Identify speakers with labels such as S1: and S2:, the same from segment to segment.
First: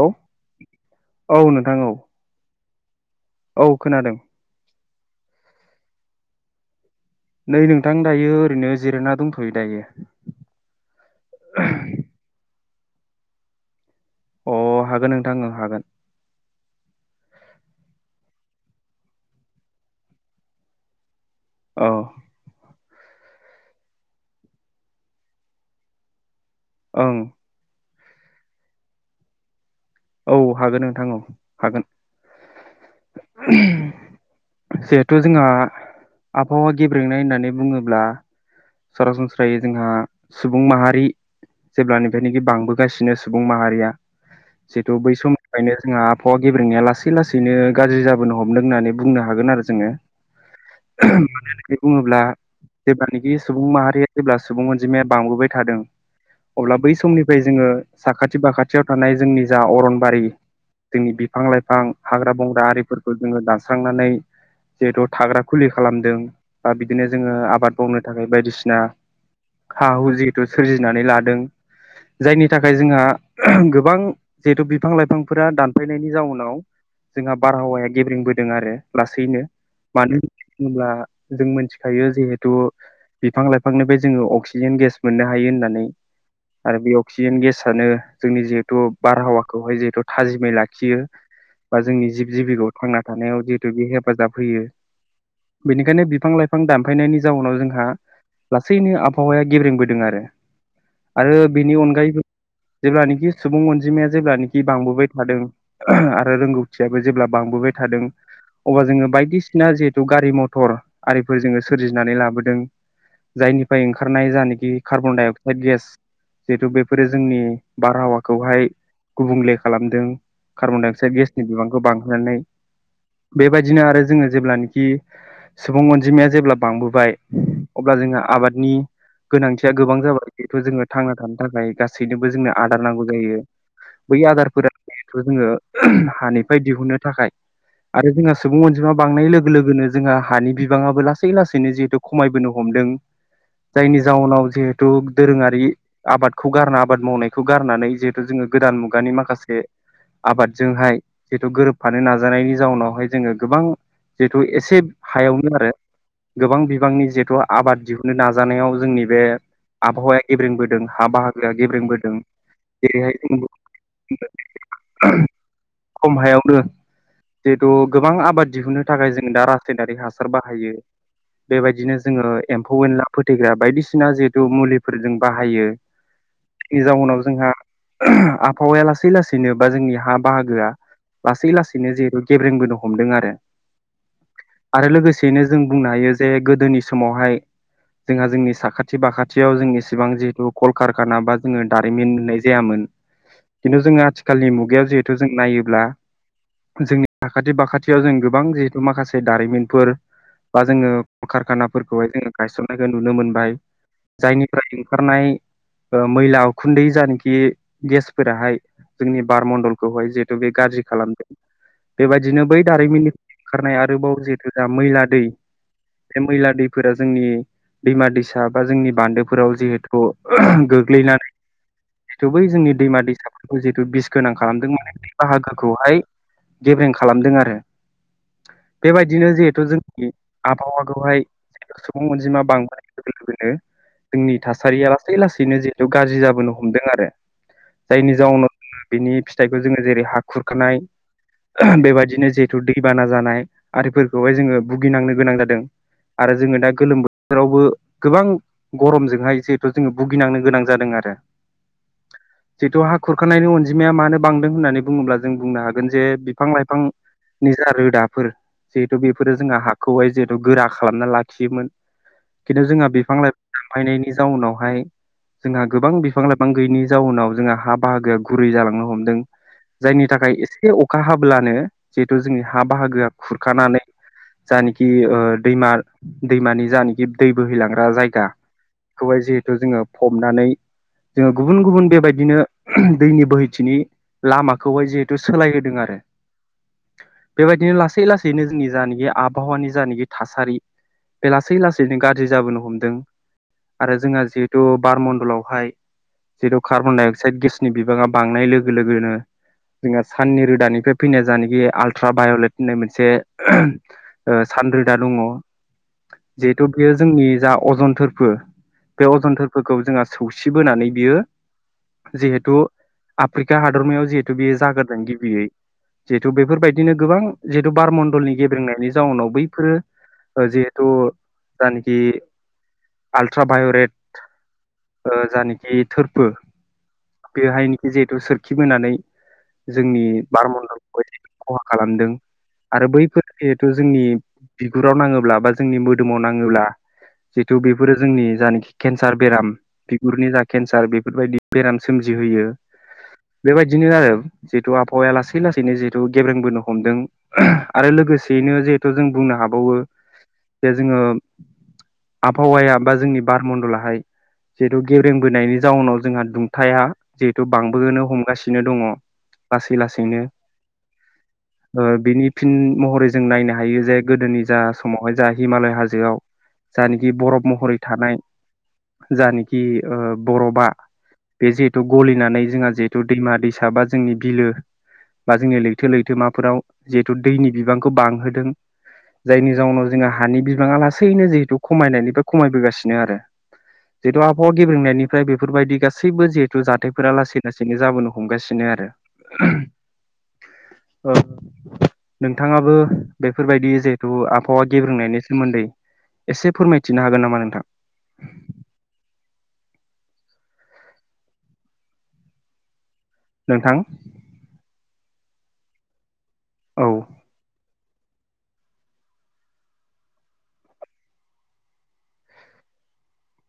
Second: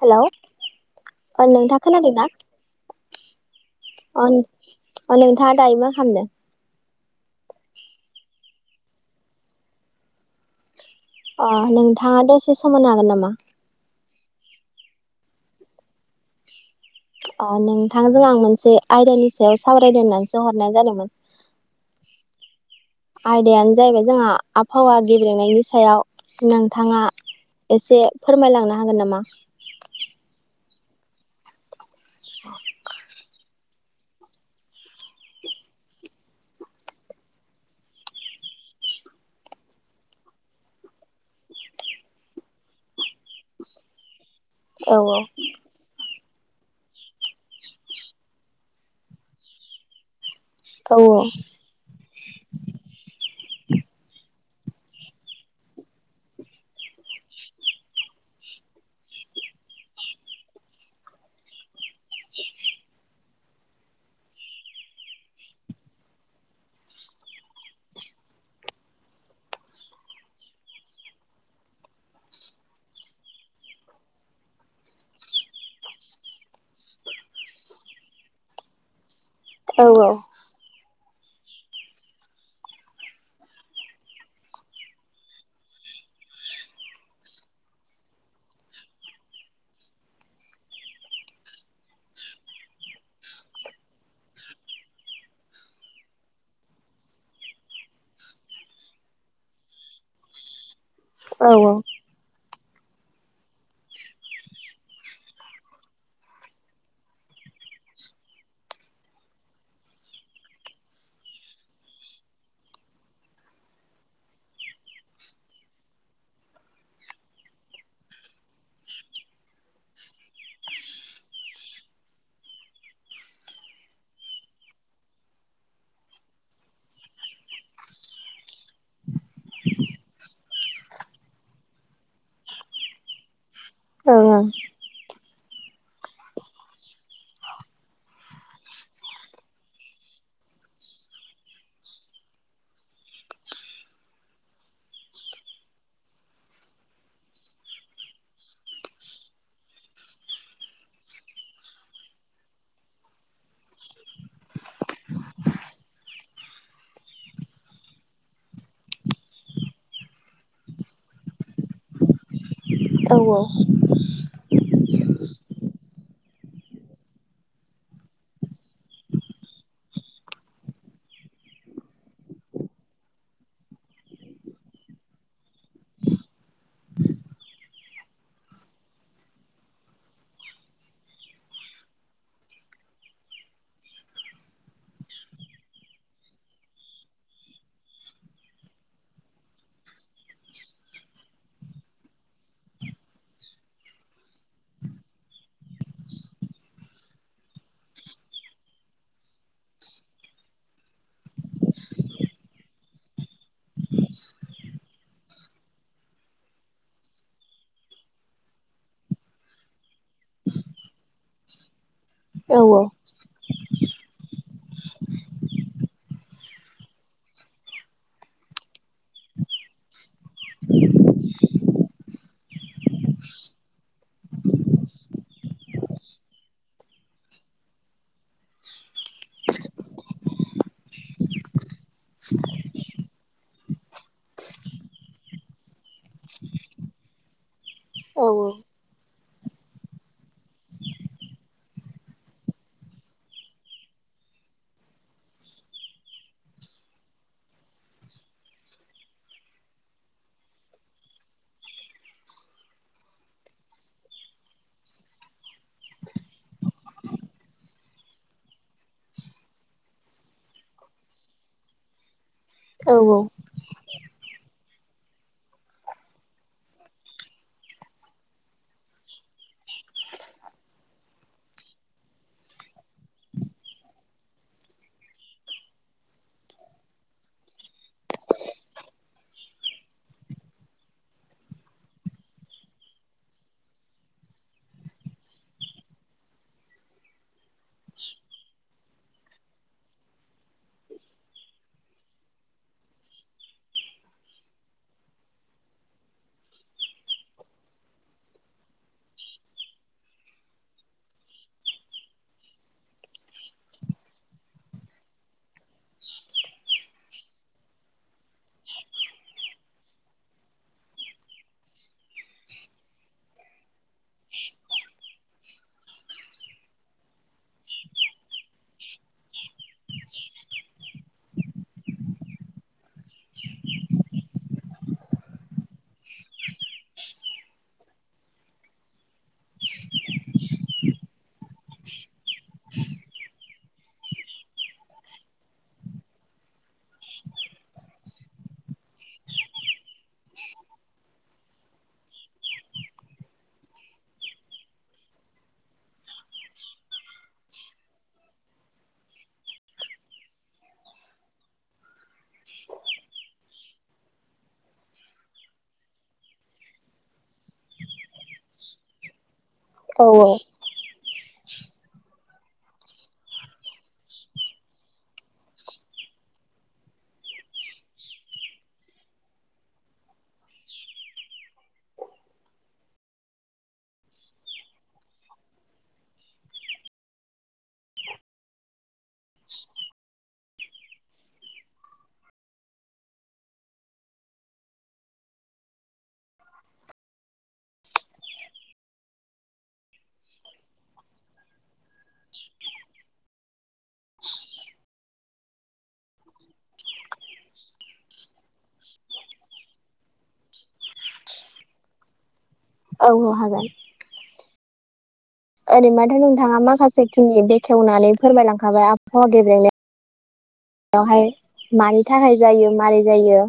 S1: Hello
S2: औ
S1: ओ
S2: नोंथां
S1: नोंथाङा
S2: औ
S1: खोनादोंना।
S2: औ खोनादों।
S1: ओन अ नोंथाङा दायो मा खामदों।
S2: नै नोंथां दायो ओरैनो जिरायना दंथ'यो दायो।
S1: अ नोंथाङा दसे सम होनो हागोन नामा।
S2: अ हागोन नोंथां हागोन।
S1: अ नोंथांजों आं मोनसे आयदानि सायाव सावरायनो होननानैसो हरनाय जादोंमोन।
S2: ओह।
S1: आयदायानो जाहैबाय जोंहा आबहावा गेब्लेनायनि सायाव नों। थाङा
S2: ओं
S1: एसे फोरमायलांनो हागोन नामा।
S2: औ हागोन नोंथां औ हागोन।
S1: [unintelligible]
S2: जिहेथु जोंहा आबहावा गेब्रेंनाय होननानै बुङोब्ला। सरासनस्रायै जोंहा सुबुं माहारि। जेब्लानिफ्रायनोखि बांबोगासिनो सुबुं माहारिया
S1: औ
S2: जिहेतु बै सम। ओंनो जोंहा आबहावा गेब्रेंनाया लासै लासैनो गाज्रि जाबोनो हमदों होननानै बुंनो हागोन आरो जोङो।
S1: औ
S2: ओहम माने नै। बे बुङोब्ला जेब्लानिखि सुबुं माहारि जेब्ला सुबुं अनजिमाया बांबोबाय थादों। अब्ला बै समनिफ्राय जोङो साखाथि बाखाथियाव थानाय जोंनि। जा अरनबारि जोंनि बिफां-लाइफां, हाग्रा-बंग्रा आरिफोरबो। जोङो दानस्रांनानै। जिहेथु थाग्रा खुलि खालामदों बा बिदिनो जोङो आबाद मावनो थाखाय बायदिसिना। हाव जिहेथु सोरजिनानै लादों जायनि थाखाय जोंहा ओहोम गोबां। जिहेथु बिफां-लाइफांफोरा दानफायनायनि जाउनाव। जोंहा बारहावाया गेब्रेंबोदों आरो लासैनो
S1: औ
S2: मानो। होनब्ला जों मिथिखायो जिहेथु। बिफां-लाइफांनिफ्राय जोङो अक्सिजेन गेस मोननो हायो होननानै। आरो बे अक्सिजेन गेसनो जोंनि जिहेथु बारहावाखौहाय जिहेथु थाजिमै लाखियो बा जोंनि जिब जिबिखौ थांना थानायाव जिहेतु बे हेफाजाब होयो बेनिखायनो बिफां लाइफां दानफायनायनि जाउनाव जोंहा लासैनो आबहावाया गेब्रेंबोदों आरो आरो बेनि
S1: औ
S2: अनगायैबो जेब्लानाखि सुबुं अन अनजिमाया जेब्लानोखि बांबोबाय थादों आरो रोंगौथियाबो जेब्ला बांबोबाय थादों अब्ला जोङो बायदिसिना जिहेथु गारि मथर आरिफोर जोङो सोरजिनानै लाबोदों जायनिफ्राय ओंखारनाय जानखि कार्बन डाइ अक्साइद गेस जिहेतु बेफोरो जोंनि बारहावाखौहाय गुबुंले खालामदों कार्बन डाइ अक्साइड गेसनि बिबांखौ बांहोनानै बेबायदिनो आरो जोङो जेब्लानोाखि सुबुं अनजिमाया जेब्ला बांबोबाय अब्ला जोङो आबादनि गोनांथिया गोबां जाबाय जेहुथु जोङो थांना थानो थाखाय गासैनोबो जोंनो आदार नांगौ जायो
S1: औ
S2: बै
S1: ओं
S2: आदारफोरा जिहेथु जोङो हानिफ्राय दिहुनो थाखाय आरो जोंहा सुबुं अनजिमा बांनाय लोगो लोगोनो जोंहा हानि बिबाङाबो लासै लासैनो जिहेथु खमायबोनो हमदों जायनि जाउनाव जिहेथु दोरोङारि आबादखौ गारना आबाद मावनायखौ गारनानै जे जोङो गोदान मुगानि माखासे आबादजोंहाय जिहेथु गोरोबफानो नाजानायनि जाउनावहाय जोङो गोबां जिहेथु एसे हायावनो आरो गोबां बिबांनि जिहेथु आबाद दिहुननो नाजानायाव जोंनि बे आबहावाया गेब्रेंबोदों हा बाहागोआ गेब्रेंबोदों
S1: औ
S2: जेरैहाय [unintelligible] खम हायावनो जिहेथु गोबां आबाद दिहुननो थाखाय जों दा रासायनारि हासार बाहायो बेबायदिनो जोङो एम्फौ एनला फोथैग्रा बायदिसिना जिहेथु मुलिफोरजों बाहायो जाउनाव जोंहा आबहावाया लासै लासैनो बा जोंनि हा बाहागोआ लासै लासैनो जहेथु गेब्रेंबोनो हमदों आरो आरो लोगोसेयैनो जों बुंनो हायो जे गोदोनि समावहाय जोंहा जोंनि साखाथि बाखाथियाव जोंनि सिसेबां जिहेतु कलकारखाना बा जोङो दारिमिन होननाय जायामोन खिन्थु जोङो आथिखालनि मुगायाव जिहेथु जों नायोब्ला जोंनि साखाथि बाखाथियाव जों गोबां जिहेथु माखासे दारिमिनफोर बा जोङो कारखानाफोरखौहाय जोङो गायसननायखौ नुनो मोनबाय जायनिफ्राय ओंखारनाय ओ मैला उखुन्दै जानाखि कि गेसफोराहाय जोंनि बार मणडलखौहाय जिहेतु बे गाज्रि खालामदों बेबायदिनो बै
S1: औ
S2: दारिमिननि खारनाय आरोबाव जिहेथु दा मैला दै बे मैला दैफोरा जोंनि दैमा दैसा बा जोंनि बान्दोफोराव जिहेथु गोग्लैनानै जिथु बै जोंनि दैमा दैसाफोरखौ जिथु बिस गोनां खालामदों माने बे बाहागोखौहाय गेब्रें खालामदों आरो बेबायदिनो जिहेथु जोंनि आबहावाखौहाय सुबुं अनजिमा बांबोनाय लोगो लोगोनो जोंनि थासारिया लासै लासैनो जिहेतु गाज्रि जाबो हमदों आरो जायनि जाउनाव बिनि फिथाइखौ जोङो जेरै हा खुरखानाय बेबायदिनो जिहेथु दैबाना जानाय आरिफोरखौहाय जोङो भुगिनांनो गोनां जादों आरो जोङो दा गोलोम बोथोरावबो गोबां गरमजोंहाय जिहेथु जोङो भुगिनांनो गोनां जादों आरो
S1: [inaudible]
S2: जिेथु हा खुरखानायनि अनजिमाया मानो बांदों होननानै बुङोब्ला जों बुंनो हागोन जे बिफां लाइफां निजा रोदाफोर जिहेथु बेफोरो जोंहा हाखौहाय जिहेथु गोरा खालामना लाखियोमोन खिन्थु जोंहा बिफां
S1: औ
S2: लाइफां बायनायनि जाउनावहाय जोंहा गोबां बिफां लाइफां बिफां गैयै जा जाउनाव जोंहा बाहागोआ गुरै जालांनो हमदों जायनि थाखाय एसे अखा हाब्लानो जिहेथु जोंनि हा बाहागोआ खुरखानानै जानाखि ओ दैमा दैमानि जानाखि दै बोहैलांग्रा जायगा खौहाय जिहेथु जोङो फबनानै जोङो गुबुन गुबुन बेबायदिनो ओ दैनि बोहैथिनि लामाखौहाय जिहेथु सोलायहोदों आरो बेबायदिनो लासै लासैनो जोंनि जानाखि आबहावानि जानाखि थासारि बे लासै लासैनो गाज्रि जाबोनो हमदों आरो जोंहा जिहेथु बारमणडलावहाय जिहेथु कार्बन डाइ अक्साइड गेसनि बिबाङा बांनाय लोगो लोगोनो जोंहा साननि रोदानिफ्राय फैनाय जानाखि आल्ट्राभायलेट होननाय मोनसे सान रोदा दङ। जिहेथु बेयो जोंनि जा अजनथोरबो बे अजनथोरफोरखौ जोंहा सौसि सि बोनानै बियो जिहेतु आफ्रिका हादरमायाव जिहेथु बेयो जाग्रोदों गिबियै जिहेथु बेफोरबायदिनो गोबां जिहेतु बारमण्डलनि गेब्रेंनायनि जाउनाव बैफोरो जिहेथु जानिखि आलट्राभायरेट जानिखि थोरफो बेहायनोखि जिहेतु सोरखिबोनानै जोंनि बारमणडलखौ एसे खहा खालामदों। आरो बैफोर जिहेथु जोंनि बिगुराव नाङोब्ला बा जोंनि मोदोमाव नाङोब्ला जिहेथु बेफोरो जोंनि जानाखि केन्सार बेराम गुरनि जा केन्सार बेफोरबायदि बेराम सोमजिहोयो बेबायदिनो आरो। जिहेथु आबहावाया लासै लासैनो जिहेतु गेब्रेंबोनो हमदों। आरो लोगोसेयैनो जिहेथु जों बुंनो हाबावो जे जोङो आबहावाया बा जोंनि बारमण्डलाहाय जिहेथु गेबेंबोनायनि जाउनाव जोंहा दुंथाया जिहेथु बांबोनो हमगासिनो दङ। लासै
S1: औ
S2: लासैनो।
S1: [inaudible]
S2: बिनि फिन महरै जों नायनो हायो जे गोदोनि जा समावहाय जा हिमालय हाजोआव जानोखि बरफ महरै थानाय जानोखि ओ बरफा बे जिहेतु गलिनानै जोंहा जिहेथु दैमा दैसा बा जोंनि बिलो बा जोंनि लैथो लैथो माफोराव जिहेथु दैनि बिबांखौ बांहोदों। जायनि जाउनाव जोंङो हानि बिबाङा लासैनो जिहेथु खमायनायनिफ्राय खमायबोगासिनो आरो। जेथु आब हावा गेब्रंनायनिफ्राय बेफोरबायदि गासैबो जिहेथु जाथायफोरा लासै लासैनो जाबोनो हमगासिनो आरो। ओ औ। नोंथाङाबो बेफोरबायदि जिहेथु आबहावा गेब्रोंनायनि सोमोन्दै एसे फोरमायथिनो हागोन नामा नोंथां?
S1: औ औ हागोन।
S2: नोंथां
S1: ओरैनोबाथ' नोंथाङा
S2: औ
S1: माखासे खिनि बेखेवनानै फोरमायलांखाबाय आबहावा गेब्रेंनाय वहाय मानि थाखाय जायो मारै जायो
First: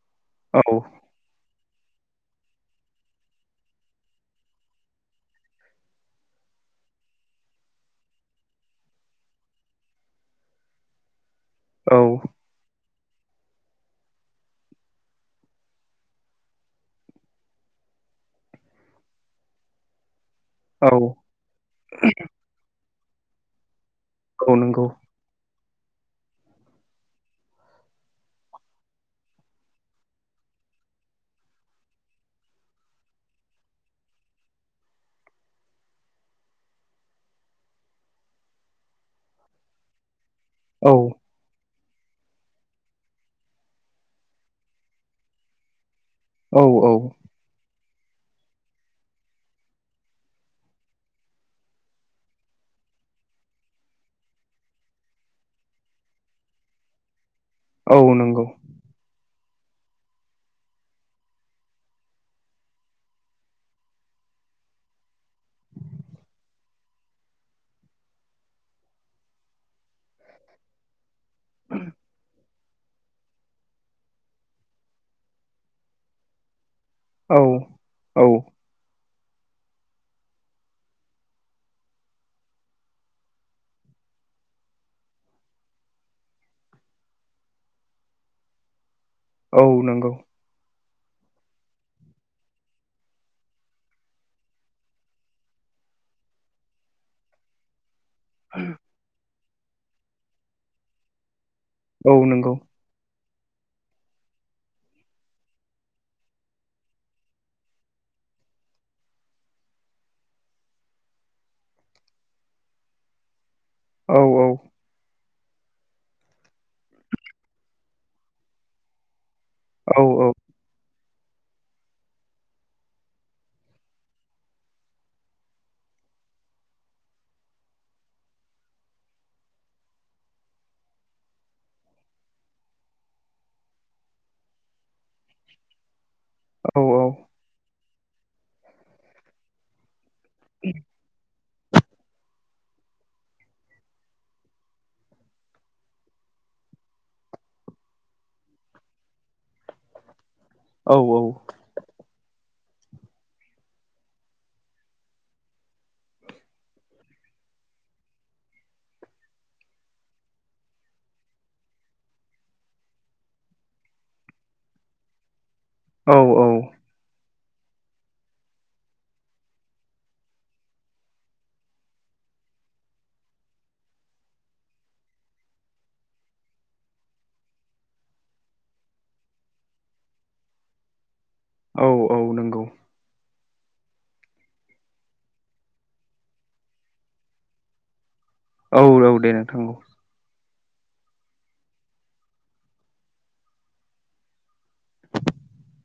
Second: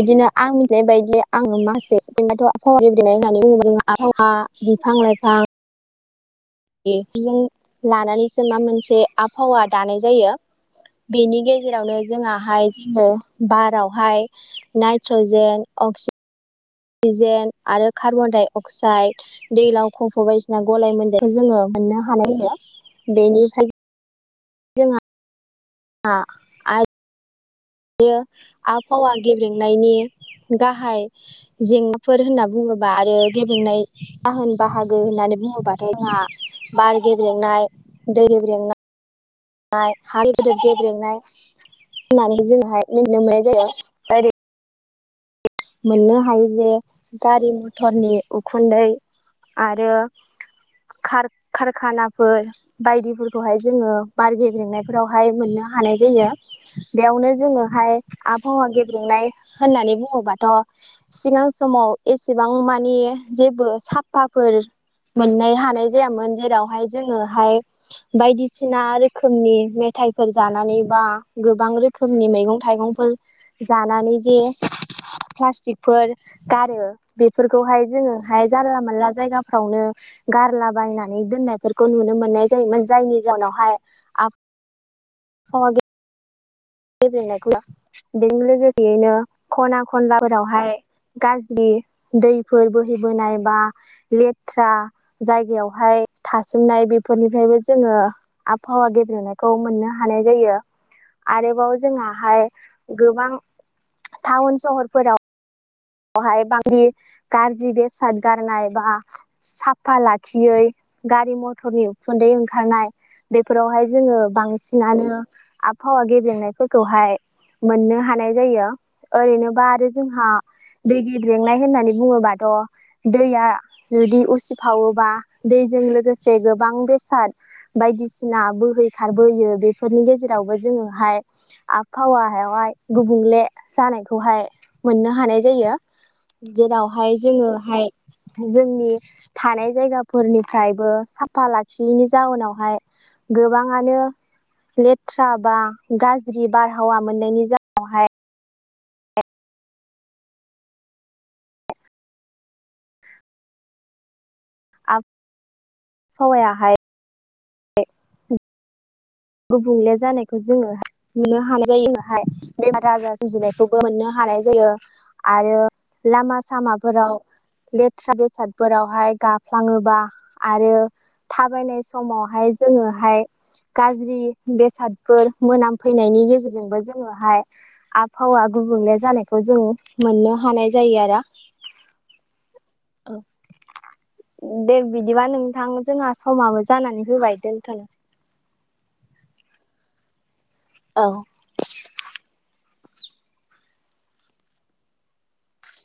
S1: बिदिनो आं
S2: औ
S1: मिथिनाय बायदि आङो माखासे आबहावा गेब्रेंनाय होननानै बुङोब्ला जों आबहावा बिफां लाइफां बेजों लानानैसो माबा मोनसे आबहावा दानाय जायो बेनि गेजेर जेरावनो
S2: औ
S1: जोंहाय जोङो बारावहाय नाइट्रजेन अक्सिजेन अक्सिजेन आरो कार्बन डाइ अक्साइड दैलाव खफ'बाय बादि गलाय
S2: औ
S1: मोन्देरखौ जोङो मोननो हानाया जायो। बेनिफ्राय
S2: औ नंगौ।
S1: आ बेयो आबहावा गेब्रेंनायनि गाहाय जेंनाफोर होनना बुंङोब्ला आरो गेबेंनाय जाहोन बाहागो होननानै बुंङोबाथाय जोंहा बार गेब्रेंनाय दै गेब्रेंनाय हाय गिदिर
S2: औ
S1: गेब्रेनाय होननानै जोंहाय मिथिनो मोननाय जायो [unintelligible] मोननो हायो
S2: औ
S1: जे
S2: औ
S1: गारि मथरनि उखुन्दै आरो खार खारखानाफोर बायदिफोरखौहाय जोंङो बार गेब्लेंनायफोरावहाय मोननो हानाय जायो। बेयावनो जोंङोहाय
S2: औ नंगौ
S1: आबहावा गेब्लेंनाय होननानै बुंङोबा थ' सिगां समाव एसेबां मानि जेबो साफाफोर मोननो हानाय जायामोन जेरावहाय जोङोहाय बायदिसिना रोखोमनि मेथायाइफोर जानानै बा गोबां रोखोमनि मैगं थाइगंफोर जानानै जे प्लास्टिकफोर गारो
S2: औ
S1: बेफोरखौहाय
S2: औ
S1: जोङोहाय जानला मोनला जायगाफ्रावनो गारलाबायनानै दोननायफोरखौ नुनो मोननाय जायोमोन। जायनि जाउनावहाय अह दे गोजोननायखौ बेजों लोगोसेयैनो
S2: औ
S1: ख'ना
S2: नंगौ
S1: खनलाफोराव बहाय गाज्रि दैफोर बोहैबोनाय बा लेथ्रा जायगायावहाय थासोमनाय बेफोरनिफ्रायबो जोंङो आबहावा गेब्रेनायखौ मोननो हानाय जायो आरोबाव
S2: औ
S1: जोंहाहाय
S2: नंगौ
S1: गोबां टाउन सहरफोराव बहाय बांसिन गाज्रि बेसाद गारनाय बा साफा लाखियै गारि मथरनि उखुन्दै ओंखारनाय बेफोरावहाय जोंङो
S2: औ औ
S1: बांसिनानो आबहावा गेबेंनायफोरखौहाय मोननो हानाय जायो ओरैनोबा आरो
S2: औ औ
S1: जोंहा दै गिद लेंनाय होननानै बुंङोबाथ' दैया जुदि उसिफावोबा दैजों लोगोसे गोबां बेसाद बायदिसिना बोहैखारबोयो बेफोरनि गेजेरावबो जोंङोहाय आबहावायावहाय गुबुंले जानायखौहाय मोननो हानाय जायो।
S2: औ
S1: जेरावहाय जोंङोहाय जोंनि थानाय जायगा फोरनिफ्रायबो साफा लाखियैनि जाउनावहाय गोबांङानो लेथ्रा बा गाज्रि बारहावा मोननायनि जाहोनावहाय
S2: औ औ
S1: आब हावायाहाय द [unintelligible] गुबुंले जानायखौ जोंङो मोननो हानाय जायो बेहाय बेमार आजार सोरोमजिनायखौबो मोननो हानाय जायो आरो
S2: औ
S1: लामा सामा फोराव लेथ्रा बेसादफोरावहाय गाफ्लांङोबा आरो थाबायनाय समावहाय जोंङोहाय गाज्रि बेसादफोर मोनामफैनायनि गेजेरजोंबो जोंङोहाय आबहावा गुबुंले जानायखौ जों मोननो हानाय जायो आरो।
S2: औ औ नंगौ
S1: औ दे बिदिबा नोंथां जोंहा समाबो जानानै फोबाय दोन्थ'नोसै
S2: औ औ दे नोंथां औ
S1: औ
S2: [inaudible]